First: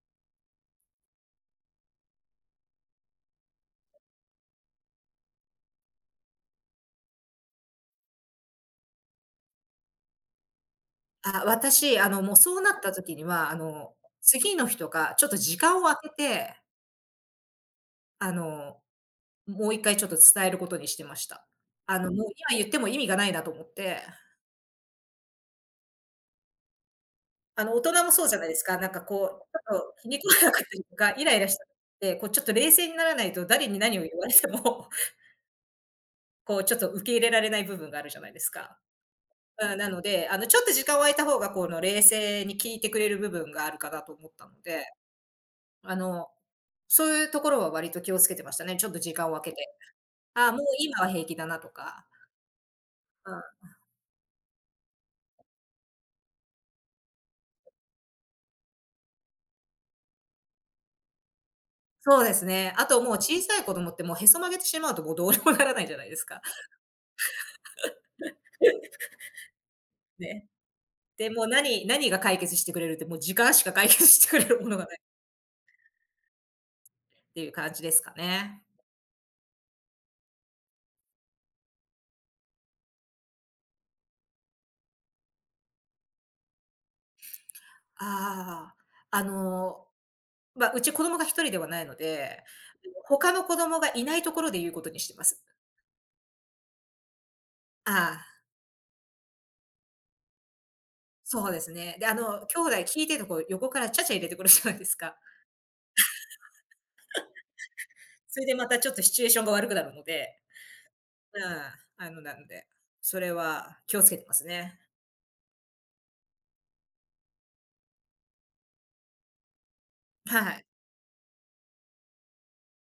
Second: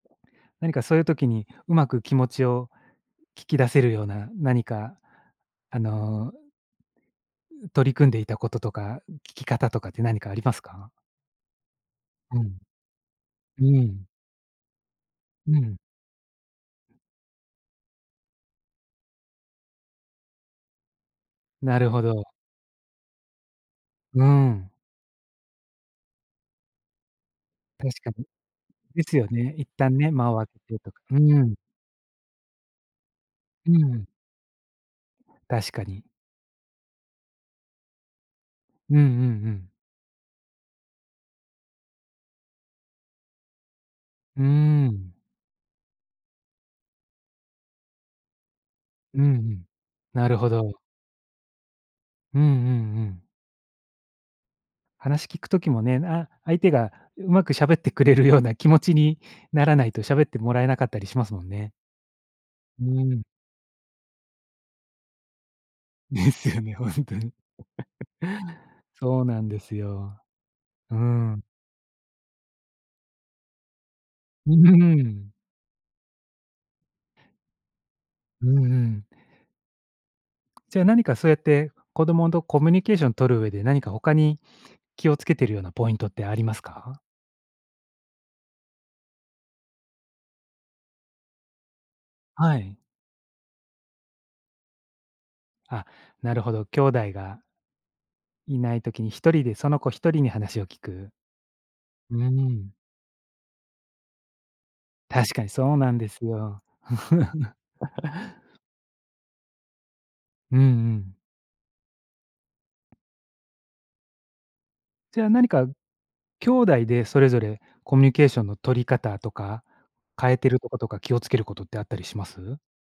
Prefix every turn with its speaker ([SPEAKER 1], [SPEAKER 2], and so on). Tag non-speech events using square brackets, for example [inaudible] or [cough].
[SPEAKER 1] 何かそういう時に、うまく気持ちを、聞き出せるような何か、あの、取り組んでいた事とか、聞き方とかって何かありますか？
[SPEAKER 2] あ私、あの、もう
[SPEAKER 1] う
[SPEAKER 2] そ
[SPEAKER 1] ん
[SPEAKER 2] うなった時には、あ
[SPEAKER 1] うー
[SPEAKER 2] の、
[SPEAKER 1] ん。
[SPEAKER 2] 次の日とか、ちょっと
[SPEAKER 1] う
[SPEAKER 2] 時間
[SPEAKER 1] ん。
[SPEAKER 2] を空けてあの、ももう一回ちょっと伝えることにしてました。
[SPEAKER 1] なる
[SPEAKER 2] あ
[SPEAKER 1] ほ
[SPEAKER 2] のもう、
[SPEAKER 1] ど。
[SPEAKER 2] 今言っても意味がないなと思って
[SPEAKER 1] うーん。
[SPEAKER 2] あの、大
[SPEAKER 1] 確
[SPEAKER 2] 人も
[SPEAKER 1] か
[SPEAKER 2] そ
[SPEAKER 1] に
[SPEAKER 2] うじゃないですか。なんか
[SPEAKER 1] ですよ
[SPEAKER 2] こ
[SPEAKER 1] ね、
[SPEAKER 2] う、
[SPEAKER 1] 一
[SPEAKER 2] ちょっと
[SPEAKER 1] 旦
[SPEAKER 2] 気
[SPEAKER 1] ね、
[SPEAKER 2] に食
[SPEAKER 1] 間を開
[SPEAKER 2] わなかった
[SPEAKER 1] けて
[SPEAKER 2] り
[SPEAKER 1] と
[SPEAKER 2] と
[SPEAKER 1] か
[SPEAKER 2] か、
[SPEAKER 1] う
[SPEAKER 2] イライラ
[SPEAKER 1] ん。
[SPEAKER 2] しちゃって、こう、ちょっと冷静にならないと誰
[SPEAKER 1] う
[SPEAKER 2] に何を
[SPEAKER 1] ん。
[SPEAKER 2] 言われても
[SPEAKER 1] 確かに。
[SPEAKER 2] こう、ちょっと受け入れられない部分があるじゃないですか？
[SPEAKER 1] うんうんう
[SPEAKER 2] あ
[SPEAKER 1] ん。
[SPEAKER 2] あ、なので、あの、ちょっと時間を空いた方が、この冷静に聞いてくれる部分があるかなと思っ
[SPEAKER 1] うー
[SPEAKER 2] たので。
[SPEAKER 1] ん。
[SPEAKER 2] あの、そういうところは割と気を付けてましたね。ちょっと時
[SPEAKER 1] う
[SPEAKER 2] 間を
[SPEAKER 1] んう
[SPEAKER 2] 空けて。
[SPEAKER 1] ん、なるほ
[SPEAKER 2] ああ、もう
[SPEAKER 1] ど。
[SPEAKER 2] 今は平気だなとか。
[SPEAKER 1] うんうんうん。
[SPEAKER 2] うん。
[SPEAKER 1] 話聞く時もね、あ相手が、上手く喋ってくれるような気持ちに、ならないと喋ってもらえなかったりしますもんね。
[SPEAKER 2] そうですね。
[SPEAKER 1] う
[SPEAKER 2] あともう、
[SPEAKER 1] ーん。
[SPEAKER 2] 小さい子供って、もうへそ曲げてしまうと、もうどうにもならないじゃないです
[SPEAKER 1] で
[SPEAKER 2] か。
[SPEAKER 1] すよね、ほんとに。[chuckles] そうなんです
[SPEAKER 2] [chuckles]
[SPEAKER 1] よ。
[SPEAKER 2] ね。
[SPEAKER 1] う
[SPEAKER 2] で、も
[SPEAKER 1] ん。
[SPEAKER 2] う、何何が解決してくれるって、もう時間しか解決してくれ
[SPEAKER 1] うー
[SPEAKER 2] るものがない
[SPEAKER 1] ん。
[SPEAKER 2] っていう感じですか
[SPEAKER 1] うん
[SPEAKER 2] ね。
[SPEAKER 1] うーん。じゃあ、何かそうやって、子供とコミュニケーション取る上で、何か他に、気をつけてるようなポイントってありますか？
[SPEAKER 2] ああ、あの、ま、うち子供が1人ではないので、
[SPEAKER 1] はい。
[SPEAKER 2] [unintelligible] 他の子供がいないところで言うことにしてます。
[SPEAKER 1] あ、なるほど、兄弟が
[SPEAKER 2] ああ。
[SPEAKER 1] いない時に、1人でその子、1人に話を聞く。
[SPEAKER 2] そうですね。で、あ
[SPEAKER 1] うー
[SPEAKER 2] の兄
[SPEAKER 1] ん。
[SPEAKER 2] 弟聞いてると、こう、横からちゃちゃ入れてくるじゃないですか。[giggles]
[SPEAKER 1] 確かに、そうなんですよ。
[SPEAKER 2] それで
[SPEAKER 1] [chuckles]
[SPEAKER 2] またちょっとシチュエーションが悪くなるので、
[SPEAKER 1] うんうん。
[SPEAKER 2] うん、あのなので、それは気をつけてますね。
[SPEAKER 1] じゃあ、何か、兄弟でそれぞれ、コミュニケーションの取り方とか、変え
[SPEAKER 2] は
[SPEAKER 1] てる
[SPEAKER 2] い。
[SPEAKER 1] とことか気を付ける事ってあったりします？